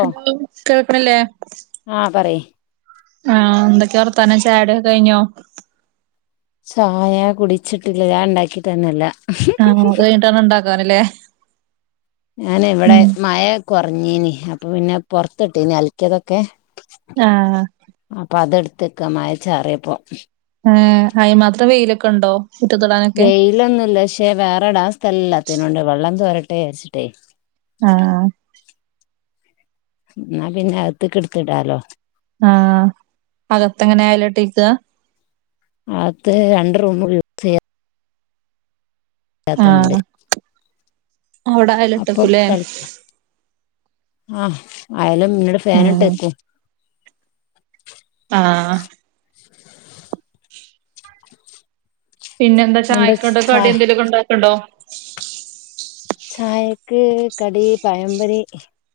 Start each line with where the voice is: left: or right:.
right: Hello കേൾക്കണില്ലേ?
left: ആഹ് പറയ്
right: ആഹ് എന്തൊക്കെയ വർത്താനം ചായൂടിയോക്കെ കഴിഞ്ഞോ?
left: ചായ കുടിച്ചിട്ടില്ല ഞാൻ ഉണ്ടാക്കിട്ടന്നില്ല.
right: ആഹ് അത് കഴിട്ടാണ് ഉണ്ടാക്കാനല്ലേ?
left: ഞാന് ഇവിടെ
right: ഉം
left: മഴ കുറഞ്ഞീനി അപ്പൊ പിന്നെ പൊറത്തിട്ടീനി അലക്കിയതൊക്കെ
right: ആഹ്
left: അപ്പൊ അതെടുത്തക്ക മയ ചാറിയപ്പോ.
right: ആഹ് അയി മാത്രം വെയിലൊക്കെ ഉണ്ടോ? [inaudible]
left: വെയിലൊന്നുമില്ല പക്ഷേ വേറെടാൻ സ്ഥലംല്ലാത്തനോണ്ട് വെള്ളം തോരട്ടെ വെച്ചിട്ടേ
right: ആഹ്
left: എന്നാ പിന്നെ അകത്തിക്കെടുത്തിടാലോ.
right: ആഹ് അകത്തെങ്ങനെ അയേലിട്ടേക്ക?
left: അകത്ത് രണ്ട് റൂമ പറ്റാത്തണ്ട്
right: ആഹ് അവിടെ
left: അപ്പം
right: അയലിട്ടേക്കൂല്ലേ
left: തളിക്ക ആഹ് ആയാലും ഇന്നീട്
right: ഉം
left: ഫാനിട്ടേക്കും
right: ആഹ്
left: [inaudible]
right: പിന്നെ എന്താ ചായക്കൊട് കടി എന്തെലൊക്കെ ഉണ്ടാക്കണ്ടോ?
left: ചായക്ക് കടി പയംപൊരി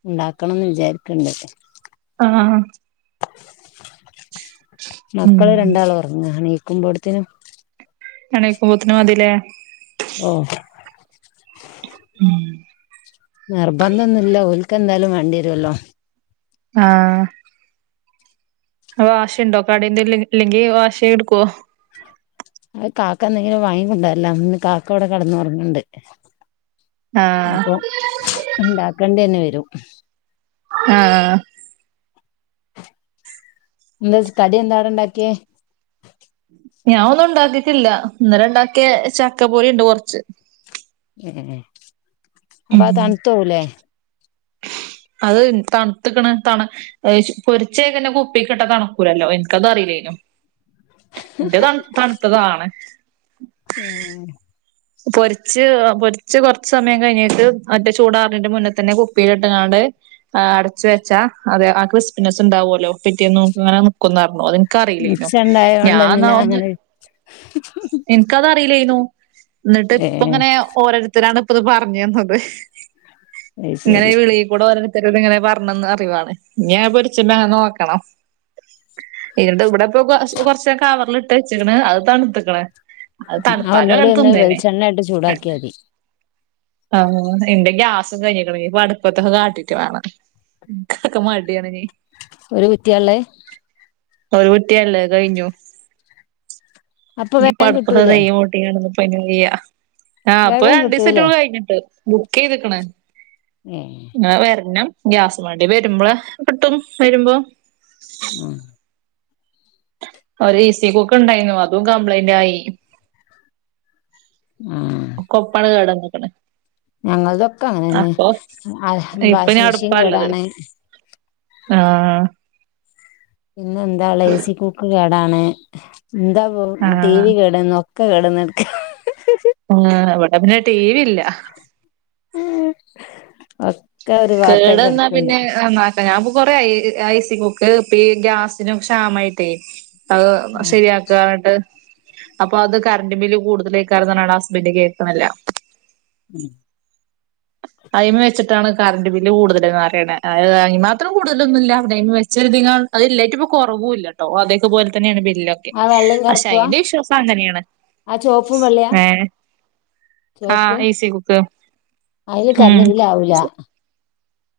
left: ഉണ്ടാക്കണംന്ന് വിചാരിക്ക്ണ്ട്
right: ആഹ് ഉം
left: മക്കള് രണ്ടാള് ഉറങ്ങുക നീക്കുമ്പോഴത്തേനും
right: എണീക്കുമ്പോത്തിന് മതില്ലേ?
left: ഓഹ്
right: ഉം
left: നിർബന്ധം ഒന്നുല്ല ഓൽക്ക് എന്തായാലും വേണ്ട്യേരൊല്ലോ.
right: ആഹ്. വാശിണ്ടോ? കടി എന്തെലും ഇല്ലെങ്കി വാശി ഇട്ക്കോ?
left: അഹ് കാക്ക എന്തെങ്കിലും വാങ്ങി കൊണ്ടര്ലാ. ഇന്ന് കാക്ക ഇവടെ കെടന്നൊർങ്ണ്ട്.
right: ആഹ്
left: അപ്പം ഉണ്ടാക്കണ്ടിയന്നെ വരും.
right: ആഹ്.
left: എന്താ സ് കടി എന്താ അടെ ഉണ്ടാക്കിയേ?
right: ഞാൻ ഒന്നും ഉണ്ടാക്കിട്ടില്ല. ഇന്നലെ ഇണ്ടാക്ക്യെ ചക്കപൊലി ണ്ട് കൊറച്ച്.
left: ഏഹ്. അപ്പത് തണുത്തോവുലേ?
right: അത് തണ്ത്ത്ക്ണ്. തണ് അയ്ശ് പൊരിച്ചേക്കന്നെ കുപ്പിക്ക്ട്ടാ തണുക്കൂല്ലല്ലോ ഇൻക്കത് അറീല്ലേനു.
left: ഉ
right: ഇൻ്റത് തൺ തണ്ത്തതാണ്.
left: ഏഹ്
right: പൊരിച്ച് പൊരിച്ച് കൊറച്ച് സമയം കഴിഞ്ഞിട്ട് മറ്റേ ചൂടാർണീന്റെ മുന്നെ തന്നെ കുപ്പീല് ഇട്ട്കാണ്ട് ആഹ് അടച്ച് വെച്ചാ, അതെ ക്രിസ്പിനെസ് ഉണ്ടാവോല്ലോ പിറ്റേന്നു ക്ക് ങ്ങനെ നിക്കുംന്നർണു. അതിൻ ക്കറീലേനു.
left: മിച്ചണ്ടായോണ്ട്
right: ഞാൻ ന്നാ
left: എന്തിനാ
right: ഒന്ന്
left: അങ്ങനെ
right: ഇൻക്കത് അറീല്ലേന്നു. ഇന്നട്ട്
left: ഏ
right: ഇപ്പ ഇങ്ങനെ ഓരോരുത്തരാണ് ഇപ്പത് പർഞ്ഞ് തന്നത്.
left: അത്
right: ഇങ്ങനെ
left: ശരി
right: ഈ വിളി ക്കൂടെ ഓരോര്ത്തരോട് ഇങ്ങനെ പറഞ്ഞന്ന അറിവാണ്. ഇഞ് അത് പൊരിച്ചുണ്ടത് നോക്കണം. ഇവര്ടെ കൂടെ ഇപ്പൊ കൊ കൊർച്ച് കവറില്ട്ട് വെച്ച്ക് ണ്. അത് തണ്ത്ത്ക്ണ് അത്
left: ആ
right: തണുത്താലും അ
left: ഒന്നൂടി ഒന്ന്
right: തിന്നന്നെ.
left: വെളിച്ചെണ്ണ ഇട്ട് ചൂടാക്കിയാ
right: അഅന്നെ.
left: മതി
right: ആഹ് ഇൻ്റെ ഗ്യാസ് സും കഴിഞ്ഞിക്ണ്. ഇഞ് പടുപ്പത്തൊക്കെ കാട്ടീട്ട് വാണം. ഇൻക്ക ഒക്കെ മട്യാണ് ന്
left: ഒരു കുറ്റിയാള്ളത്?
right: ഒരു കുറ്റിയാല്ലത് അഹ്കഴിഞ്ഞു.
left: അപ്പൊ
right: ഇഞ്
left: വേഗം
right: ഇപ്പട്പ്പത്ത്
left: കിട്ടൂലേ
right: തീയ് മുട്ടിക്കാണ്ടൊന്നും പ്പയ്ന് വയ്യ. ആഹ് ഇപ്പൊ
left: വേഗം കിട്ടൂലേ
right: രണ്ടീസായ്റ്റൊള്ളു കഴിഞ്ഞിട്ട്. ബുക്കെയ്ത്ക്ണ്.
left: ങേഹ്
right: അഹ് വെര്നം. ഗ്യാസ് വണ്ടി വരുമ്പ്ള് കിട്ടും വരുമ്പം.
left: ങും.
right: ഒര് ഈസി കുക്ക് ഇണ്ടായീന്നു. അതും കംപ്ലൈന്റ് ആയി.
left: ആഹ്.
right: ഒക്കൊപ്പാണ് കേടന്ന്ക്ണ്.
left: ഞങ്ങൾതൊക്കെ അങ്ങനെന്നെ. അൽഹം
right: ഇപ്പൊ ഞാൻ
left: വാഷിംഗ് മെഷീൻ
right: അടുപ്പാള്ളത്.
left: കേടാണ്.
right: ആഹ്
left: പിന്നെ എന്താ ഇള്ളെ എസി കുക്ക് കേടാണ്. എന്താ പ്പം ടി
right: ആഹ്
left: വി കേടന്ന്. ഒ ക്കെ കേടന്ന് കട്ക്കാ.
right: ആഹ് വടെ പിന്നെ ടി വി ഇല്ല.
left: ഉ അ
right: കേടന്നാ പിന്നെ നന്നാ ഞാൻ ഇപ്പൊ കൊറേ ആയി ആ ഈസി കുക്ക് ഇപ്പീ ഗ്യാസിനും ക്ഷാമായിട്ടെ. അത് ശരിയാക്കാ ന്നട്ട് അപ്പൊ അത് കറണ്ട് ബില്ല് കൂടുതലേക്കാരം എന്നർഞ്ഞാണ്ട് ഹസ്ബന്ഡ് കേക്ണില്ല.
left: ഉം
right: അയ്മ വെച്ചിട്ടാണ് കറണ്ട് ബില്ല് കൂടുതല്ന്നാ റിണ്. അത് അയ്മാത്രം കൂടുതലൊന്നും ഇല്ല. പിന്നെയ്മെ വെച്ചൊര്തിനാൾ അത് ഇല്ലായ്ട്ട് ഇപ്പൊ കൊറവൂ ഇല്ലട്ടോ. അതേക്കെ പോൽ തന്നേണ് ബില്ലൊ ക്കെ.
left: ആ വെള്ളയും
right: പഷേ
left: കറുപ്പുവാ
right: അയ്ന്റെ വിശ്വാസം അങ്ങനേണ്.
left: ആ ചോപ്പും വെള്ളയാ
right: ഏഹ്
left: ചോപ്പ്
right: ആഹ് ഈസി കുക്ക്.
left: അതില്
right: ഹും
left: കറണ്ട് ബില്ല് ആവൂല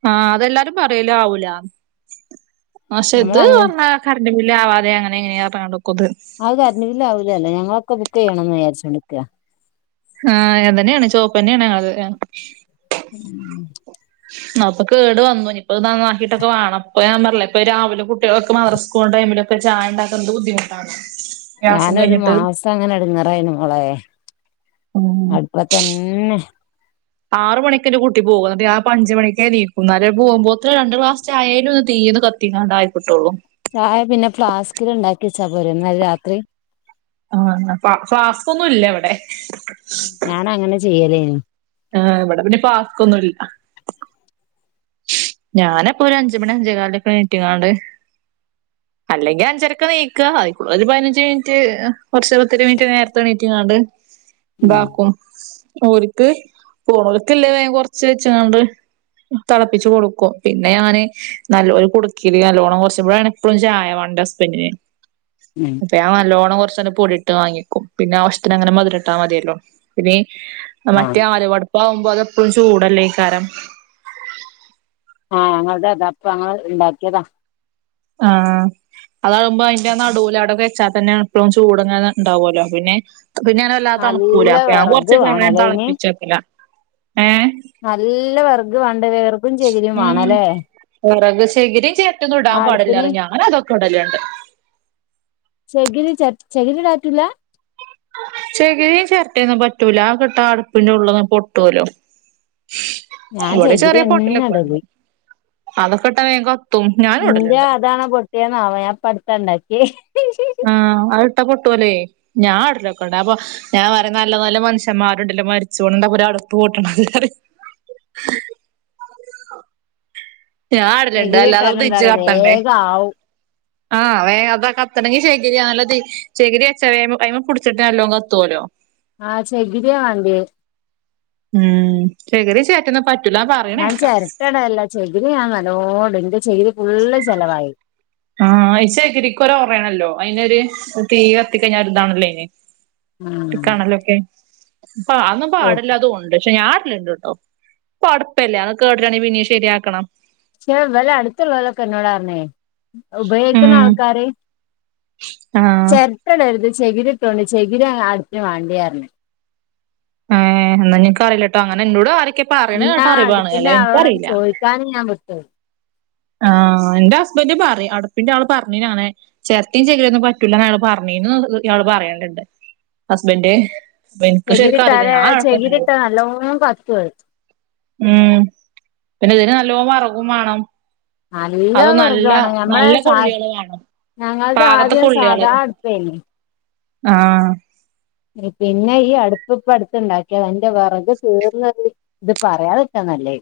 right: ആഹ് അതെല്ലാരും പറയുലേ ആവൂലാന്ന് പക്ഷെ
left: ഞമ്മള
right: ഇത്
left: അങ്ങനെ
right: മേ കറന്റ് ബില്ല് ആവാതെ അങ്ങനെ എങ്ങനെയാ. [unintelligible]
left: അത് കറന്റ് ബില്ല് ആവൂല്ലല്ലേ ഞങ്ങള് ഒക്കെ ബുക്ക് ചെയ്യണോന്ന് വിചാരിച്ചോട്ട് നിക്കുവാ.
right: ആഹ് അ തന്നെയാണ് ചുവപ്പ തന്നെയാണ് ആള്.
left: ഉം.
right: ന്നപ്പൊ കേട് വന്നു ഇപ്പൊ നന്നാക്കിട്ടൊക്കെ വേണം. ഞാൻ പറഞ്ഞില്ലേ ഇപ്പൊ രാവിലെ കുട്ടികൾക്ക് ഒക്കെ മദ്സ്രക്ക് പോണ ടൈമിലൊക്കെ ചായ ഉണ്ടാക്കാൻ എന്തു ബുദ്ധിമുട്ടാന്നോ?
left: ഞാനൊരു മാസം അങ്ങനെ എടങ്ങേ റായിന്നു മോളെ
right: ഉം
left: അടുപ്പത്ത് തന്നെ.
right: ആറു മണിക്കെന്റെ കുട്ടി പോകും എന്നിട്ട് ഞാന് ഇപ്പം അഞ്ച് മണിക്ക് എനീക്കും എന്നാലേ പോകുമ്പോത്തേന് രണ്ട് ക്ലാസ്സ് ചായേലും ഈ തീയിന്ന് കത്തി ത്തിങ്ങാട്ട് ആയി കിട്ടുവൊള്ളൂ.
left: ചായ പിന്നെ ഫ്ലാസ്കിൽ ഉണ്ടാക്കി വച്ചാ പോരേ, എന്നാല് രാത്രി.
right: ആഹ് ആഹ് ഫ്ളാസ്ക്കൊന്നും ഇല്ല ഇവിടെ.
left: ഞാൻ അങ്ങനെ ചെയ്യലേനി.
right: ആഹ് ഇവിടെ പിന്നെ ഫ്ളാസ്ക്കൊന്നും ഇല്ല. ഞാന യൊപ്പൊ ഒരു അഞ്ച് മണി അഞ്ചേ കാലിനൊക്കെ എണിറ്റ്ങ്ങാണ്ട്. അല്ലെങ്കിൽ അഞ്ച അരക്കാ നീക്കുക ഒരു പതിനഞ്ച് മിനിറ്റ് കുറച്ച് ഒരു പത്തിരുപത് മിനിറ്റ് നേരത്തെഎണീറ്റങ്ങാണ്ട്.
left: ഉം
right: ഇതാക്കും. ഓരുക്ക് ഒരുക്കുള്ളത് കൊറച്ച് വെച്ചുങ്ങാണ്ട് തിളപ്പിച്ച് കൊടുക്കും. പിന്നെ ഞാന് നല്ലൊരു കുടുക്കേല് നല്ലോണം കുറച്ച് ഇവിടെ എപ്പോഴും ചായ വേണം എന്റെ ഹസ്ബൻഡിന്.
left: ഉം.
right: അപ്പേ ഞാൻ നല്ലോണം കുറച്ച് അങ്ങ് പൊടിയിട്ട് വാങ്ങി വെക്കും പിന്നെ ആവശ്യത്തിന് അങ്ങനെ മധുരം ഇട്ടാ മതിയല്ലോ പിന്നെ ഈ
left: ആഹ്
right: മറ്റേ ആലുവ അടുപ്പ് ആകുമ്പോ അതെപ്പോഴും ചൂടല്ലേ അയ്കാരം.
left: ആഹ് ഞങ്ങളുടെ അതാ ഇപ്പ ഞങ്ങള് ഉണ്ടാക്കിയതാ.
right: ആഹ്. അതാകുമ്പോ അതിന്റെ നെടുവില് അവിടെ വച്ചാൽ തന്നെ എപ്പോഴും ചൂടങ്ങെ ഉണ്ടാവുമല്ലോ പിന്നെ പിന്നെ ഞാന് വല്ലാതെ തണുക്കൂലാ
left: നല്ല
right: അപ്പ ഞാൻ
left: വെറക്
right: കൊറച്ച് ചായ
left: വേണല്ലേ അയിന്
right: തിളപ്പിച്ച് വയ്ക്കലാ ഏഹ്.
left: നല്ല വെറഗ് വേണ്ടേ വെർഗ്
right: ഉം വിറക് ചകിരിയും ചിരട്ടയൊന്നും ഇടാൻ
left: ആ
right: പാടില്ല
left: അടുപ്പിന്
right: പറയും ഞാൻ അതൊക്കെ ഇടലുണ്ട്.
left: ചെകിര ചെരട്ട ചെകിരി ഇടാൻ പറ്റൂല്ലാ.
right: ചെകിരി, ചിരട്ടൊന്നും പറ്റൂല അത് ഒക്കെയിട്ട അടുപ്പിന്റെ ഉള്ളും പൊട്ടുല്ലോ.
left: ഞാൻ
right: ഇവിടെ
left: ചകിരി
right: ചെറിയ
left: തന്നെ
right: പോട്ടലൊക്കെ ഉണ്ട്.
left: ഇടല്
right: അതൊക്കെ ഇട്ടാ വേഗം കത്തും ഞാനും ഇടലുണ്ട്.
left: എന്തായിനോ ആവോ ഞാനിപ്പം അടുത്താ ഉണ്ടാക്കിയെ.
right: ആഹ് അയ് ഇട്ട പൊട്ടുല്ലേ ഞാൻ ഇടലൊക്കെ ഉണ്ട് അപ്പൊ ഞാൻ പറയാ നല്ല നല്ല മനുഷന്മാരുണ്ടല്ലോ മരിച്ച് പോണത് എന്നിട്ടല്ലേ ഒര് അടുപ്പ് പൊട്ടണത്. ഉ ഞാൻ ഇടലുണ്ട്
left: ചകിരി
right: അല്ലാതെ ഇത്
left: ഇട്ടാല് എന്താ
right: തീഞ്ച്
left: പറയാ
right: കത്തണ്ടേ.
left: വേഗം ആവും
right: ആഹ് വേ അതാ കത്തണെങ്കിൽ ചകിരിയാ നല്ലത് ചകിരി വച്ചാ അതു മേ പിടിച്ചിട്ട് നല്ലോ കത്തുല്ലോ.
left: ആഹ് ചികിരിയാ വേണ്ടേയേ.
right: ഉം ചെകിരിയും, ചിരട്ടയൊന്നും പറ്റു
left: ഞാൻ ചിരട്ടയിടലില്ല ചെകിരി ഞാൻ നല്ലോണം ഇടും എന്റെ ചകിരി ഫുള്ള് ചെലവായി.
right: ആഹ് ചകിരിക്ക് ഒരു ഒറയണല്ലോ അയിനൊരു തീ കത്തിക്കഴിഞ്ഞ ഒരു ഇതാണല്ലോ അയിന്.
left: ആഹ്
right: കണല്ലോക്കെ അപ്പ അതൊന്നും
left: പക്ഷെ
right: പാടില്ല തോന്നുണ്ട് പക്ഷെ ഞാന് ഇടലുണ്ട്. ഓ, പടപ്പെല്ല, അത് കേട്ടണെ, പിന്നേം, ശരിയാക്കണം
left: ക്ഷേ വെല് അടുത്തുള്ളോലൊക്ക എന്നോടാർന്നേ ഉപയോഗിക്കുന്ന
right: ഉം
left: ആൾക്കാര്
right: ആഹ്
left: ചെരട്ട എടേരുത് ചെവീര ഇട്ടോണ്ട് ചെവിര ആ അടുപ്പിന് വാണ്ടിയാർന്ന്
right: ഏഹ് എന്നാനിക്കറിയില്ലേട്ടാ അങ്ങനെ എന്നോട് ആരക്കെ പറയണ
left: പിന്നെ
right: കേട്ടറിവാണ്
left: അടുപ്പിന്റെ
right: അല്ലേ
left: ആളോടൊന്ന്
right: എനിക്കറിയില്ല
left: [unintelligible]
right: ആ എന്റ ഹസ്ബൻഡ് പറയും അടുപ്പിന്റാള് പറഞ്ഞിനാങണെ ചെരട്ടിം ചെക്കിരേന്നും പറ്റൂലാന്ന് യാള് പറഞ്ഞീന്ന് ഇയാള് പറയലിണ്ട്. ഹസ്ബന്റെ
left: ചെകിരിട്ടാരാ ചെകിരിട്ടാ നല്ലോണം കത്തുവത്
right: ഉം പിന്നെ ഇതിന് നല്ലോം വറകും വാണം.
left: നല്ല
right: അതും നല്ല
left: വെറകാണം ഞമ്മളെ
right: നല്ല
left: സാ
right: കൊള്ളികള് വാണം
left: ഞങ്ങൾത്
right: പാകത്തെ
left: ആദ്യം
right: കൊള്ളികള്
left: സാധാ അടുപ്പേന്.
right: ആഹ്
left: എ പിന്നെ ഈ അടുപ്പിപ്പ അടുത്ത് ഇണ്ടാക്കിയതാ എന്റ വെറക് തീർന്നത് ഇത് പറയാതെക്കാ നല്ലേ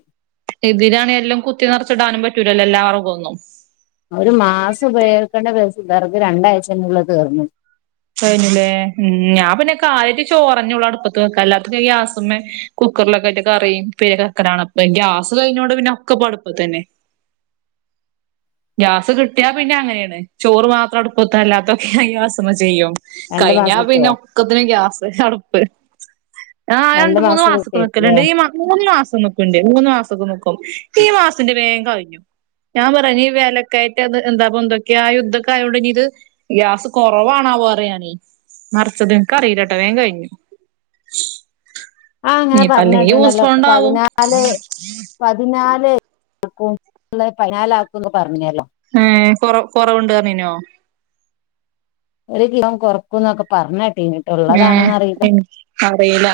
right: എതിലണ് എല്ലാം കുത്തി നെറച്ചിടാനും പറ്റൂലല്ല എല്ലാവെറകും ഒന്നും.
left: ഒരു മാസം ഉപയോകിക്കേണ്ട വെസ് വെറക് രണ്ടാഴ്‌ചേനുള്ളി തീർന്ന്
right: കഴിഞ്ഞ്ലെ ഉം ഞാൻ പിന്നെ കാര്യായ്റ്റ് ചോറെന്നെ ഒള്ളു അടുപ്പെത്ത് വെക്കാ അല്ലാത്തെത് ഞാ ഗ്യാസ്മ്മേ കുക്കെർലൊക്കെ ആയിറ്റ് കറി [unintelligible] അപ്പെയ് ഗ്യാസ് കഴിഞ്ഞോണ്ട് പിന്നെ ഒക്കെ ഇപ്പം അട്പ്പത്തെന്നെ ഗ്യാസ് കിട്ടിയാ പിന്നെ അങ്ങനെയാണ് ചോറ് മാത്രം അട്പ്പെത്ത് അല്ലാത്തൊക്കെ ഗ്യാസ്മ്മെ വെ ചെയ്യും
left: രണ്ട്
right: കഴിഞ്ഞാ
left: മാസം
right: പിന്നെ
left: കിട്ടുവോ
right: ഒക്കത്തിനും ഗ്യാസ് അടുപ്പ് ആഹ് രണ്ട് മൂന്ന്
left: മാസം
right: മാസൊക്കെ നിക്കെൽ
left: കിട്ടിയേക്കുല്ലേ
right: ഇണ്ട് ഈ മാ മൂന്ന് മാസം നിക്കുണ്ട് മൂന്ന് മാസൊക്ക നിക്കും ഈ മാസന്റെ വേഗം കഴിഞ്ഞു ഞാൻ പറഞ്ഞ് വെലകയറ്റംന്ന് എന്താപ്പൊ എന്തൊക്കെയാ യുദ്ധക്ക ആയോണ്ടിനിയിത് ഗ്യാസ് കൊറവാ മാവോ അറിയാണീ നറച്ചത് എനക്ക് അറിയില്ലേട്ടോ വേഗം കഴിഞ്ഞു
left: ആ അങ്ങനെ
right: ഇനിയിപ്പോ അല്ലെങ്കി
left: പറഞ്ഞിട്ടുണ്ടല്ലോ
right: ഊസോണ്ടാവും
left: പതിനാല് പതിനാല് ആക്കുംള്ള പതിനാലാക്കുംന്ന് പറഞ്ഞല്ലോ
right: ഏഹ് കൊറ കൊറവുണ്ട്റിഞേനോ
left: ഒരു കിലോം കൊറക്കുന്നൊക്ക പറഞ്ഞ കേട്ടീന്
right: ങേ എ അറിയില്ല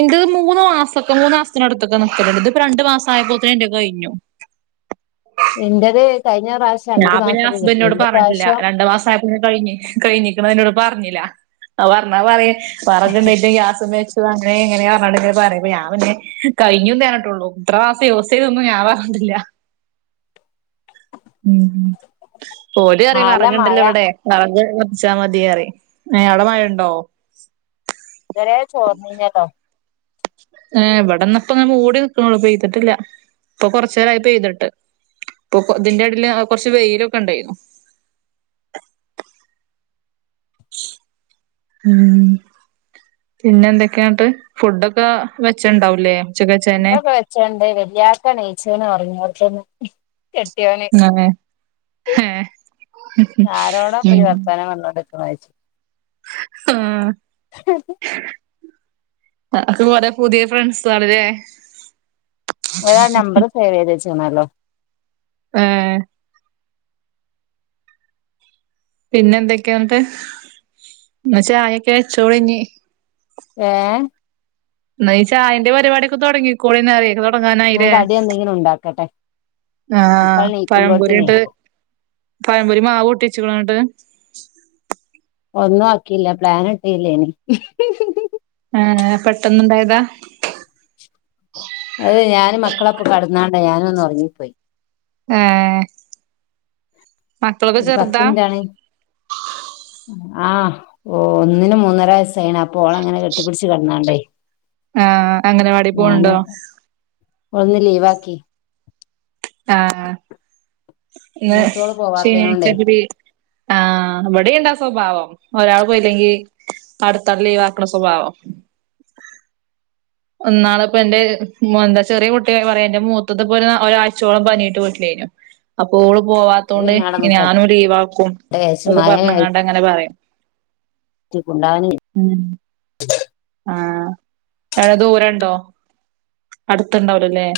right: എന്റ് ‌ മൂന്ന് മാസക്ക മൂന്ന് മാസത്തിനടുത്തൊക്ക നിക്കലുണ്ട് ഇതിപ്പ രണ്ടു മാസം ആയപ്പോത്തേ എന്റെ കഴിഞ്ഞു
left: എന്റത് കഴിഞ്ഞ പ്രാവ്‌ശം
right: ഞാൻ പിന്നെ ഹസ്ബന്റിനോട് പറഞ്ഞിട്ടില്ല രണ്ടുമാസ ആയപ്പോ കഴിഞ്ഞ് കഴിഞ്ഞിക്കണ എന്നോട് പറഞ്ഞില്ല ആ പറഞ്ഞാ പറയും പറഞ്ഞണ്ട് ഗ്യാസുമ്മെ അങ്ങനെ ഇങ്ങനെയാ പറഞ്ഞോണ്ട് പറയും ഞാൻ പിന്നെ കൈഞ്ഞൂന്നെ അർഞുട്ടുള്ളൂ ത്ര മാസെ യൂസ് ചെയ്തൊന്നും ഞാ പർഞ്ട്ടില്ല - ഉം ഓല് അറിം
left: നല്ല മഴ
right: വറക്ണ്ടല്ലോ വടെ. വെറക് കത്തിച്ചാമതി അറിം ഏഹ് ഔടെ മയണ്ടോ?
left: തെരേ ചോർന്നിഞ്ഞാട്ടോ.
right: ഏഹ് വടെന്നപ്പൊങ്ങ് മൂടി നിക്കണുള്ളു പെയ്ത്ട്ടില്ല പ്പൊ കൊർച്ചേരായി പെയ്ത്ട്ട്. പ്പൊ കൊ ഇതിന്റെടെല് ആ കൊർച്ച് വെയിലൊക്ക ണ്ടായീന്നു. ശ് ഉം. പിന്ന ന്തൊക്കെ ന്നട്ട് ഫുഡൊക്ക വെച്ചുണ്ടാവൂലേ?
left: ഡൊക്ക വെച്ചണ്ടേന് ല്യാക്കണീച്ച്ണ് ഒർങ്യോട്ത് ന്ന്. കെട്ട്യോന്
right: ഏഹ്
left: ഉ
right: ഏഹ്
left: ആരോടപ്പജ് വർത്താനം പർഞ്ഞോണ്ട് വായ്ച്ച്-
right: ആഹ് അഹ് കൊറെ പുത്യേ ഫ്രണ്ട്സാള് ലേ?
left: ഓലാ നമ്പറ് സേവെയ്ത് വെച്ചേണല്ലോ.
right: ഏഹ്. പിന്നെന്തൊക്കെയാൻട്ട് ന്നാ ചായൊക്കെ വെച്ചോളി ഞ്ഞ്
left: ഏഹ്
right: ന്നയി ചായന്റെ പരിപാടിയൊക്കെ തൊട്ങ്ങിക്കൊളി ന്നാല്
left: ഞാൻ
right: വങ്ങാനായിലെ
left: കടി എന്തെങ്കിലും ഉണ്ടാക്കട്ടെ
right: ആഹ്
left: മക്കൾ നീക്കുമ്പോഴത്തിനേ
right: പഴമ്പൊരിണ്ട്. പാരമ്പൊരി മാവൂട്ട്യെച്ച്ക്ണ ന്നട്ട്
left: ഒന്നുആക്കീല്ല പ്ലാനിട്ടീല്ലെനി
right: ഏഹ് പെട്ടെന്ന്ണ്ടായതാ
left: അത് ഞാന് മക്കളപ്പം കട്ന്നാണ്ട് ഞാനൊന്നൊർങ്ങിപ്പോയ്
right: ഏഹ് മക്കളൊക്കെ
left: ഒരു പത്ത്
right: ചെർതാ
left: മിനിറ്റാണെ ആഹ് ഒന്നിന് മൂന്നര വയസ്സായീണ് അപ്പൊ ഓളങ്ങനെ കെട്ടിപ്പിട്ച്ച് കെട്ന്നാണ്ടെ
right: ആ അങ്ങനവാടി പോണ് ണ്ടോ
left: ഓൾന്ന് ലീവാക്കി
right: ആഹ് ന്ന്
left: മൂത്തോള് പോവാത്തേനോണ്ടേ
right: ശനിയായ്ചക് ലീ ആഹ് ഇവടീണ്ടാ സ്വഭാവം ഒരാള് പോയില്ലങ്കി അട്ത്താൾ ലീവാക്ക്ണ സ്വഭാവം ന്നാള്പ്പെന്റെ മൊ ചെറിയ കുട്ടി പറയാ ന്റെ മൂത്തത്പ്പൊര് ഒരാഴ്ചോളം പനിയായ്ട്ട് വീട്ടിലെയ്‌നി അപ്പോ ഓള്
left: ഓള്
right: പോവാത്തോണ്ട്
left: പിന്നെ ആടെ നിക്കട്ടെ
right: ഞാനും ലീവാക്കും
left: വിചാരിച്ച്
right: [unintelligible]
left: മഴ
right: പർഞ്ഞ്കാണ്ടങ്ങനെ പറിം
left: ച് [unintelligible]
right: ഉം ആ ടെ ദൂരണ്ടോ അട്ത്ത്ണ്ടാവൂല ലെ.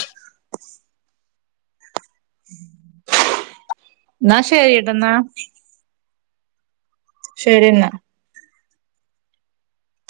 right: ന്നാ ശരീട്ടൊ ന്നാ ശരിന്ന